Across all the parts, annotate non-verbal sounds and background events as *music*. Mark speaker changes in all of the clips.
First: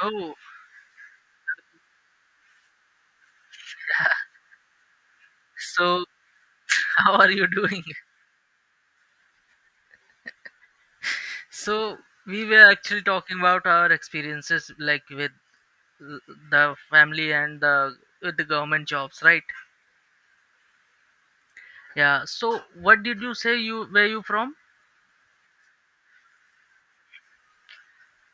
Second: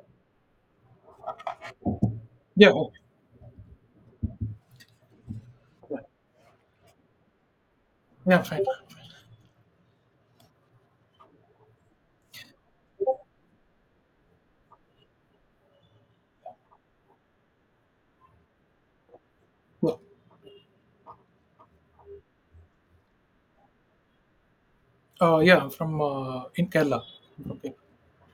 Speaker 1: Oh,
Speaker 2: Yeah, oh, yeah,
Speaker 1: so *laughs* how are you doing?
Speaker 2: yeah, fine.
Speaker 1: So we were actually talking about our experiences, like with uh, the family and the with the government jobs, right?
Speaker 2: Yeah,
Speaker 1: Yeah. So what did you say? You where you from?
Speaker 2: yeah, from in Kerala. Okay.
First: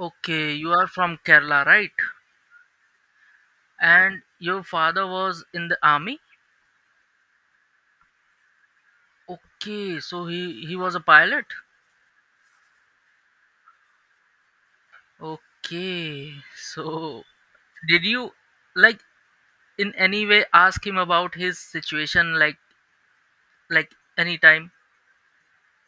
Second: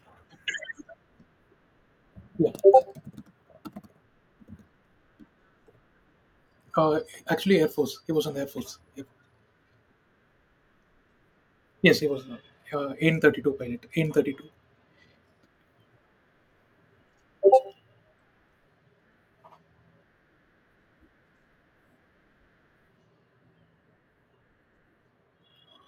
Speaker 1: Okay, you are from Kerala, right?
Speaker 2: Yeah.
Speaker 1: And your father was in the army.
Speaker 2: Uh, actually, Air Force. He was in the Air Force. Yep.
Speaker 1: Okay, so he was a pilot.
Speaker 2: Yes, he was N 32 pilot. N 32.
Speaker 1: Okay, so did you like in any way ask him about his situation, like anytime?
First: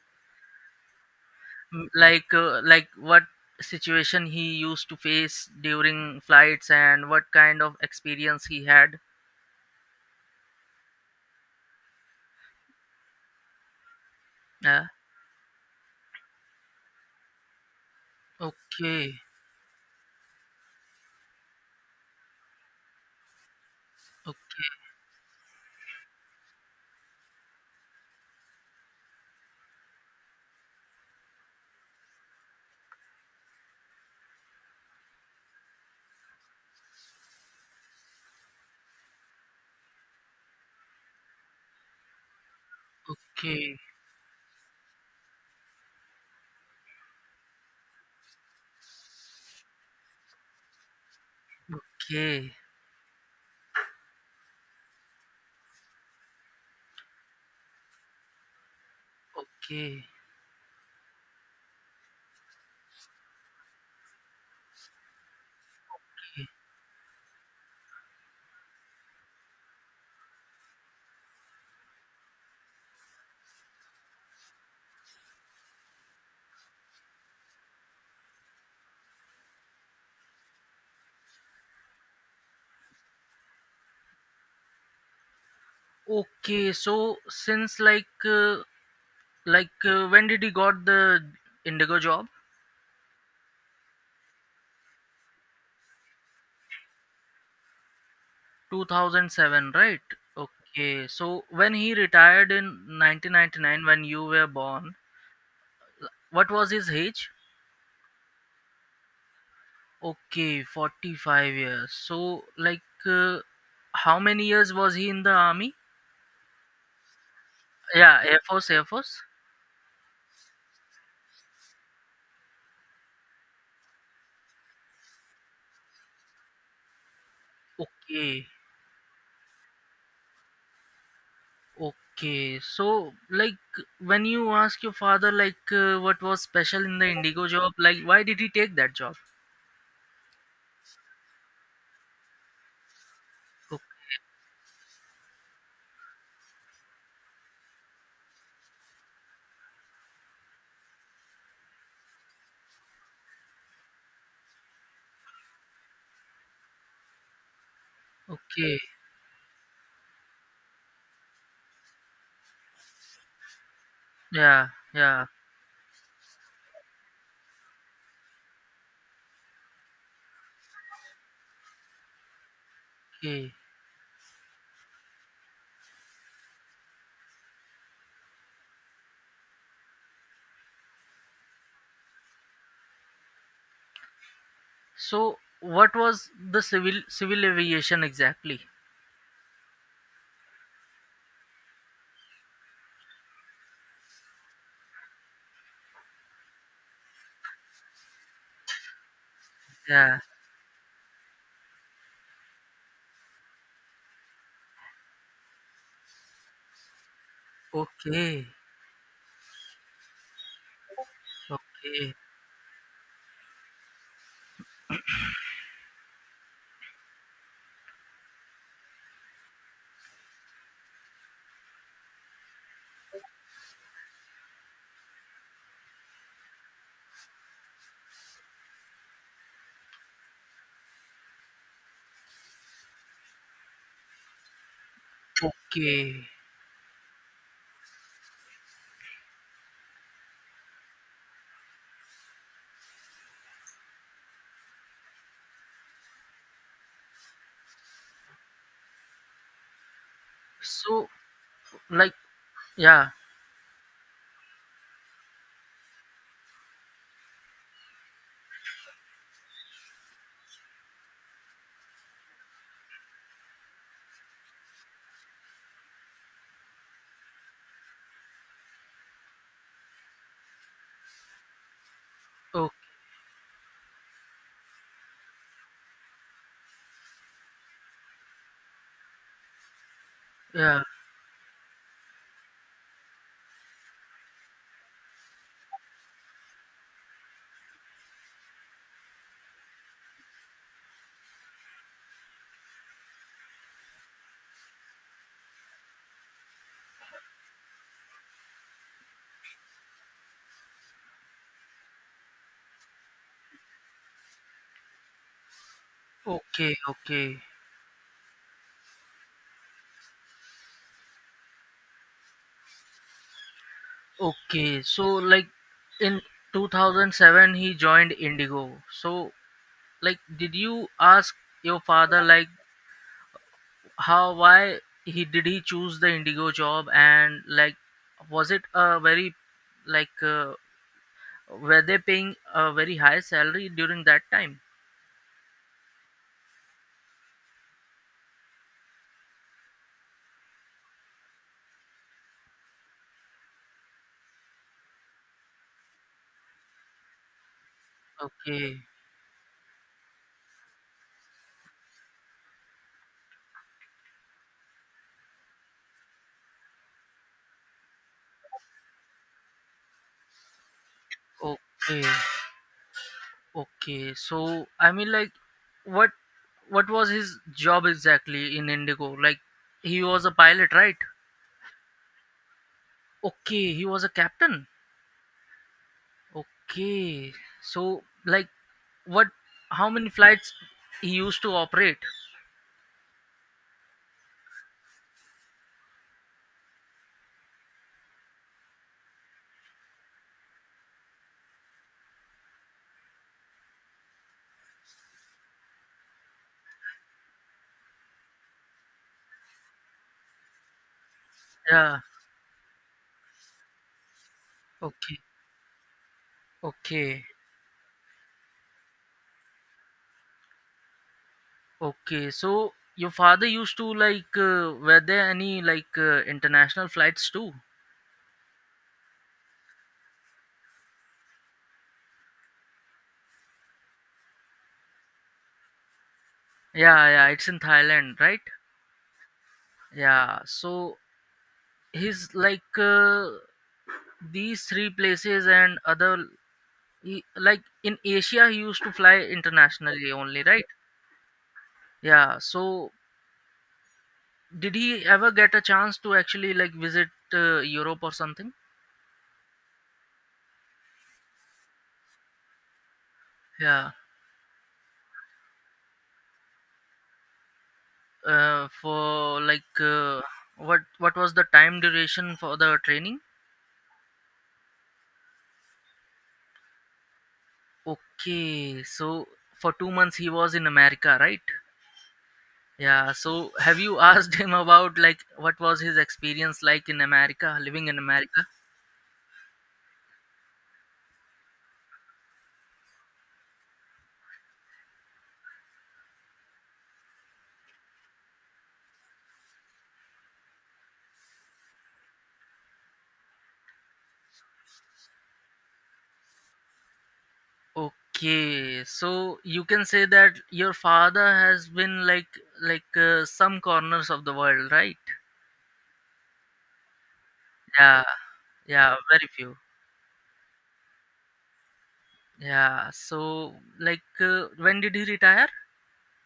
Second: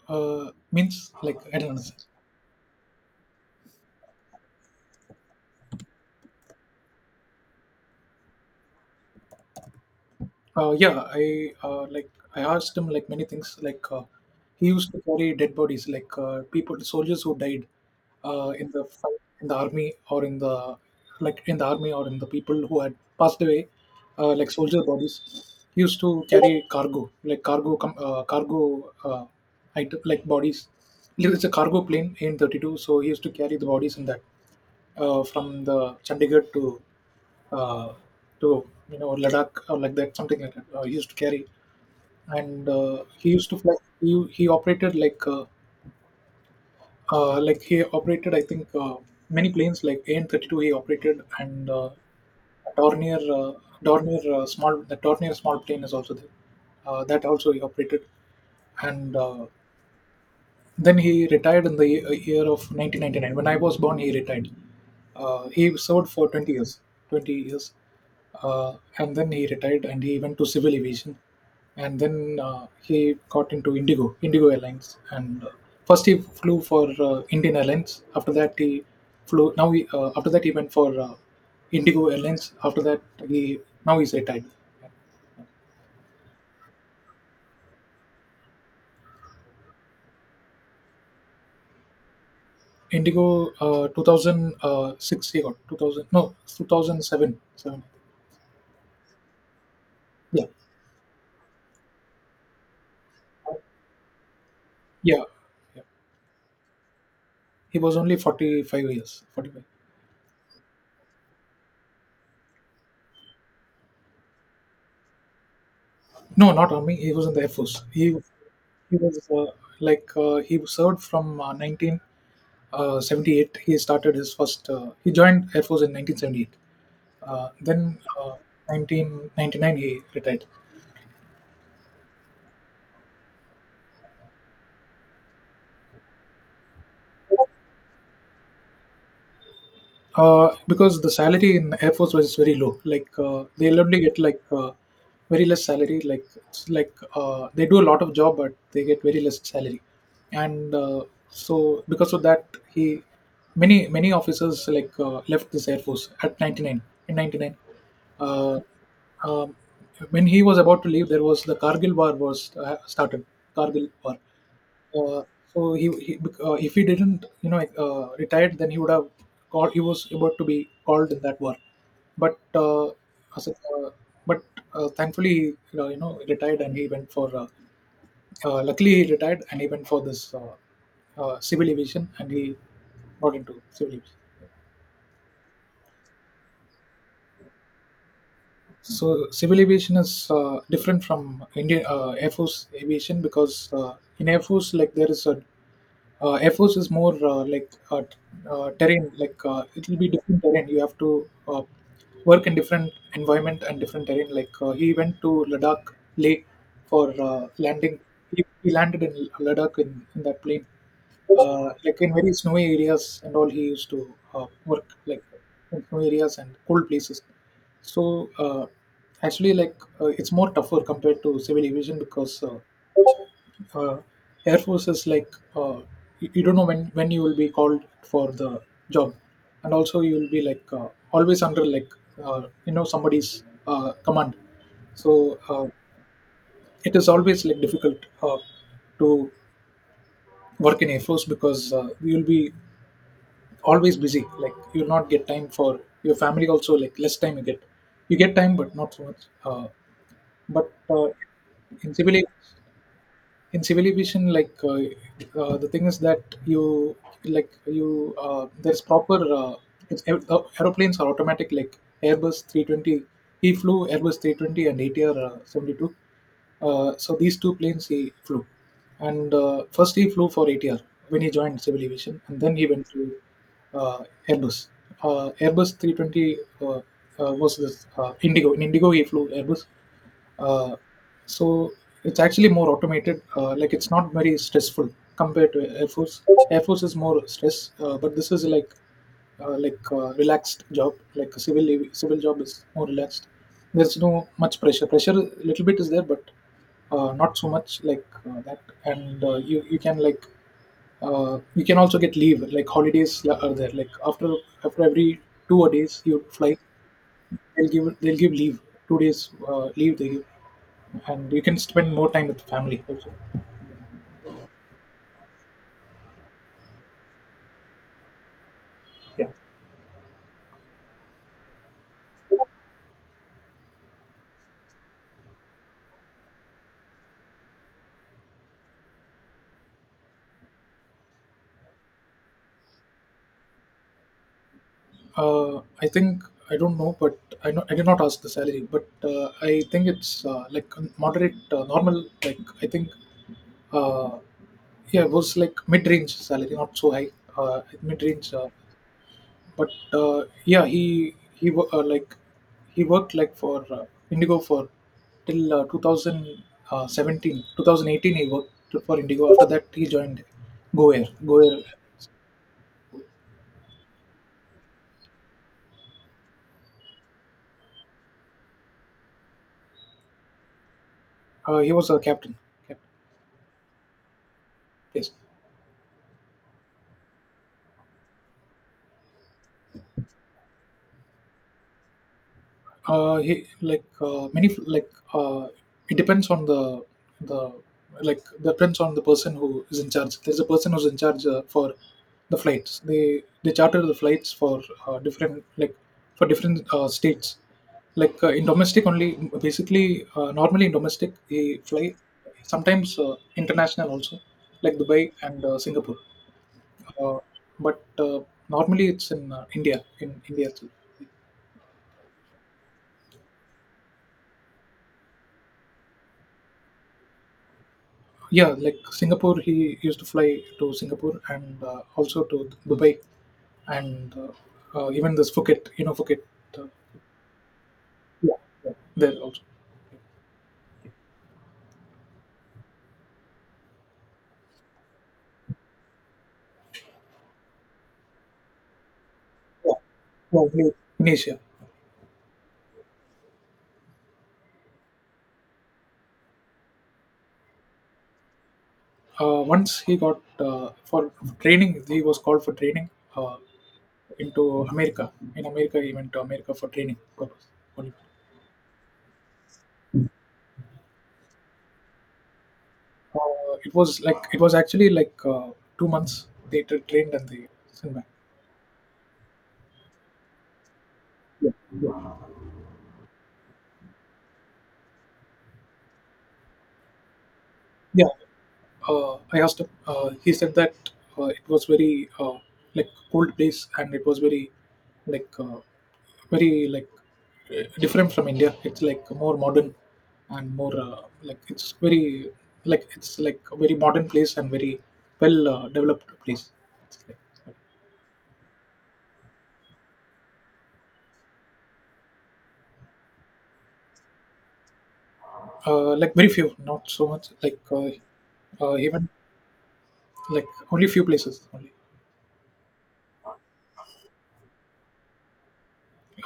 Speaker 2: Means like I don't
Speaker 1: Mm,
Speaker 2: understand.
Speaker 1: like what situation he used to face during flights and what kind of experience he had.
Speaker 2: Yeah, I asked him like many things. Like he
Speaker 1: Yeah.
Speaker 2: used to carry dead bodies, like people, soldiers who died in the
Speaker 1: Okay.
Speaker 2: fight, in the army or in the like in the army or in the people who had passed away, like soldier
Speaker 1: Okay.
Speaker 2: bodies. He used to carry cargo, like cargo, cargo, item, like bodies. It's a cargo plane, a 32. So he used to carry the bodies in that, from the Chandigarh to uh, you know Ladakh or like that, something like that. He used to carry, and he used to fly.
Speaker 1: Okay.
Speaker 2: He operated like he operated, I think, many planes like AN 32. He operated and,
Speaker 1: Okay.
Speaker 2: Dornier, Dornier small the Dornier small plane is also there. That also he operated, and
Speaker 1: Okay.
Speaker 2: then he retired in the year of 1999. When I was born, he retired. He served for 20 years, 20 years, and then he retired and he went to civil aviation, and then he got into Indigo Airlines, and first he flew for Indian Airlines. After that, he flew. Now he After that he went for Indigo Airlines. After that, he now he's retired.
Speaker 1: Okay, so since when did he got the indigo job?
Speaker 2: Indigo, 2006 he got 2000, no 2007, seven. Seven,
Speaker 1: 2007, right?
Speaker 2: yeah.
Speaker 1: Okay, so when he retired in 1999, when you were born,
Speaker 2: Yeah. Yeah.
Speaker 1: what was his age?
Speaker 2: He was only 45 years. 45.
Speaker 1: Okay, 45 years. So, like, uh, how many years was he in the army?
Speaker 2: No, not army. He was in the Air Force.
Speaker 1: Yeah, Air Force, Air
Speaker 2: He
Speaker 1: Force.
Speaker 2: was uh, he served from, 1978. He started his first, He joined Air Force in 1978. Then,
Speaker 1: Okay,
Speaker 2: 1999, he retired.
Speaker 1: okay. So, like, when you ask your father, like, what was special in the Indigo job, like, why did he take that job?
Speaker 2: Because the salary in Air Force was very low. Like
Speaker 1: O-
Speaker 2: they'll only get like, very less salary. Like it's like they do a lot of job, but they get very less salary. And so because of that, he many many officers like, left this Air Force at 99, in 99. Uh,
Speaker 1: Okay,
Speaker 2: um, when he was about to leave, there was the Kargil war was started. Kargil war.
Speaker 1: yeah,
Speaker 2: Uh,
Speaker 1: yeah,
Speaker 2: so, he if he didn't, retired, then he would have called, he was about to be called in that war, but as
Speaker 1: okay.
Speaker 2: a- uh, but thankfully, retired, and he went for, luckily he retired, and he went for this, civil aviation, and he got into civil aviation.
Speaker 1: So, what was the civil aviation exactly?
Speaker 2: So civil aviation is different from Indian, Air Force aviation, because in Air Force, like there is a, Air Force is more like, terrain, like it will be
Speaker 1: Yeah,
Speaker 2: different terrain, you have to, work in different environment and different terrain, like he went to Ladakh, Leh, for landing. he,
Speaker 1: okay,
Speaker 2: he landed in Ladakh, in that plane, like
Speaker 1: okay,
Speaker 2: in very snowy areas, and all he used to, work like in snowy areas and cold places. So, uh, actually, like it's more tougher compared to civil aviation, because uh, Air Force is like, uh, you don't know when, you will be called for the job, and also you will be like, always under, like, somebody's command. So,
Speaker 1: okay.
Speaker 2: it is always like difficult to work in Air Force, because you'll be always busy, like you'll not get time for your family also, like less time you get. You get time but not so much, but
Speaker 1: So,
Speaker 2: in
Speaker 1: like,
Speaker 2: civil,
Speaker 1: yeah,
Speaker 2: in civilization, like, the thing is that you, like you, there's proper, it's, aeroplanes are automatic, like Airbus 320. He flew Airbus 320 and ATR, 72. So these two planes he flew. And first he flew for ATR when he joined civil aviation, and then he
Speaker 1: okay,
Speaker 2: went to, uh, Airbus, Airbus 320, was this Indigo? In Indigo he flew Airbus. uh,
Speaker 1: yeah.
Speaker 2: so it's actually more automated. Like it's not very stressful compared to Air Force. Air Force is more stress, but this is like relaxed job. Like a civil job is more relaxed. There's no much pressure. Pressure a little bit is there, but not so much like that. And you you can like, you can also get leave, like holidays are there, like after every 2 days you fly,
Speaker 1: Okay, okay,
Speaker 2: they'll give, leave, 2 days, leave they give, and you can spend more time with family also.
Speaker 1: okay. So, like in 2007, he joined Indigo.
Speaker 2: Yeah.
Speaker 1: So, like, did you ask your father, like, how, why he did he choose the Indigo job, and like, was it a very, like, were they paying a very high salary during that time?
Speaker 2: I think, I don't know, but I know I did not ask the salary, but I think it's like a moderate, normal. Like I think, uh, yeah, it was like mid-range salary, not so high, mid-range.
Speaker 1: Okay,
Speaker 2: But yeah, he like he worked like for Indigo for, till 2017. He worked for Indigo. After that, he joined Go Air. Go Air.
Speaker 1: okay, okay. So, I mean, like, what, what was his job exactly in Indigo? Like, he was a pilot, right?
Speaker 2: He was a captain.
Speaker 1: Okay, he was a captain.
Speaker 2: Yes.
Speaker 1: Okay. So like what how many flights he used to operate?
Speaker 2: He, like many like, it depends on the, the like depends on the person who is in charge. There's a person who's in charge for the flights. They charter the flights for, different, like for different states. Like in domestic only, basically normally in domestic they fly.
Speaker 1: Yeah.
Speaker 2: Sometimes international also, like Dubai
Speaker 1: Okay.
Speaker 2: and, Singapore. Uh,
Speaker 1: Okay.
Speaker 2: but normally it's in, India. In India.
Speaker 1: Okay. So your father used to like were there any like international flights too?
Speaker 2: Yeah, like Singapore, he used to fly to Singapore and also to Dubai, and, even this Phuket, you know, Phuket. uh,
Speaker 1: Yeah, yeah, it's in Thailand,
Speaker 2: Yeah,
Speaker 1: right?
Speaker 2: yeah, there also.
Speaker 1: Yeah. So he's like these three places and other he, like in Asia he used to fly
Speaker 2: Yeah,
Speaker 1: internationally
Speaker 2: yeah,
Speaker 1: only, right?
Speaker 2: great. In Asia.
Speaker 1: Yeah, so did he ever get a chance to actually like visit Europe or something?
Speaker 2: Once he got, for training, he was called for training uh,
Speaker 1: Yeah.
Speaker 2: into America. In America, he went to America for training purpose only.
Speaker 1: For like what was the time duration for the
Speaker 2: Uh,
Speaker 1: training?
Speaker 2: it was like, it was actually like, 2 months they trained, and they sent back.
Speaker 1: Okay, so for 2 months he was in America, right? Yeah. So have you *laughs* asked him about like what was his experience like in America, living in
Speaker 2: Yeah.
Speaker 1: America?
Speaker 2: I asked him. He said that it was very, like cold place, and it was very like, very like, different from India. It's like more modern, and more like, it's very like, it's like a very modern place, and very well, developed place. It's
Speaker 1: Okay, so you can say that your father has been like some corners of the world, right?
Speaker 2: like very few, not so much. Like
Speaker 1: Yeah, yeah,
Speaker 2: even
Speaker 1: very few.
Speaker 2: like only few places only.
Speaker 1: Yeah, so like when did he retire?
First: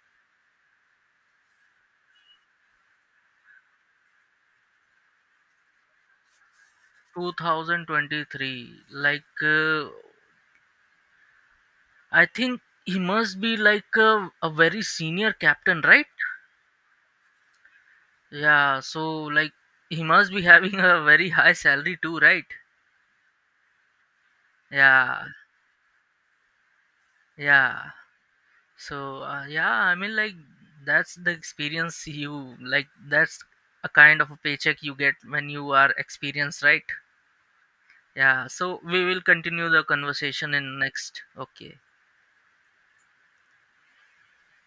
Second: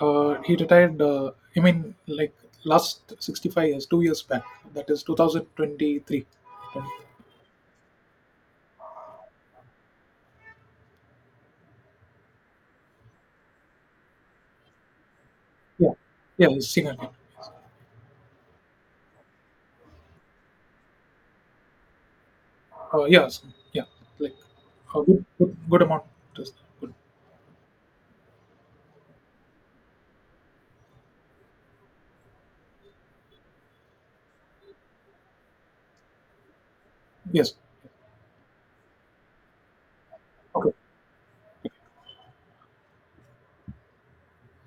Speaker 2: He retired, I mean, like last 65 years, 2 years back. That is 2023.
Speaker 1: 2023. Like I think he must be like a very senior captain,
Speaker 2: Yeah,
Speaker 1: right?
Speaker 2: yeah, he's senior.
Speaker 1: Yeah, so like he must be *laughs* having a very high salary too, right?
Speaker 2: Yeah, so, yeah, like a
Speaker 1: Yeah,
Speaker 2: good, good, good amount. Just good.
Speaker 1: yeah. So yeah, I mean like that's the experience you like that's a kind of a paycheck you get when you are experienced, right?
Speaker 2: Yes.
Speaker 1: Yeah, so we will continue the conversation
Speaker 2: Okay.
Speaker 1: in next. Okay.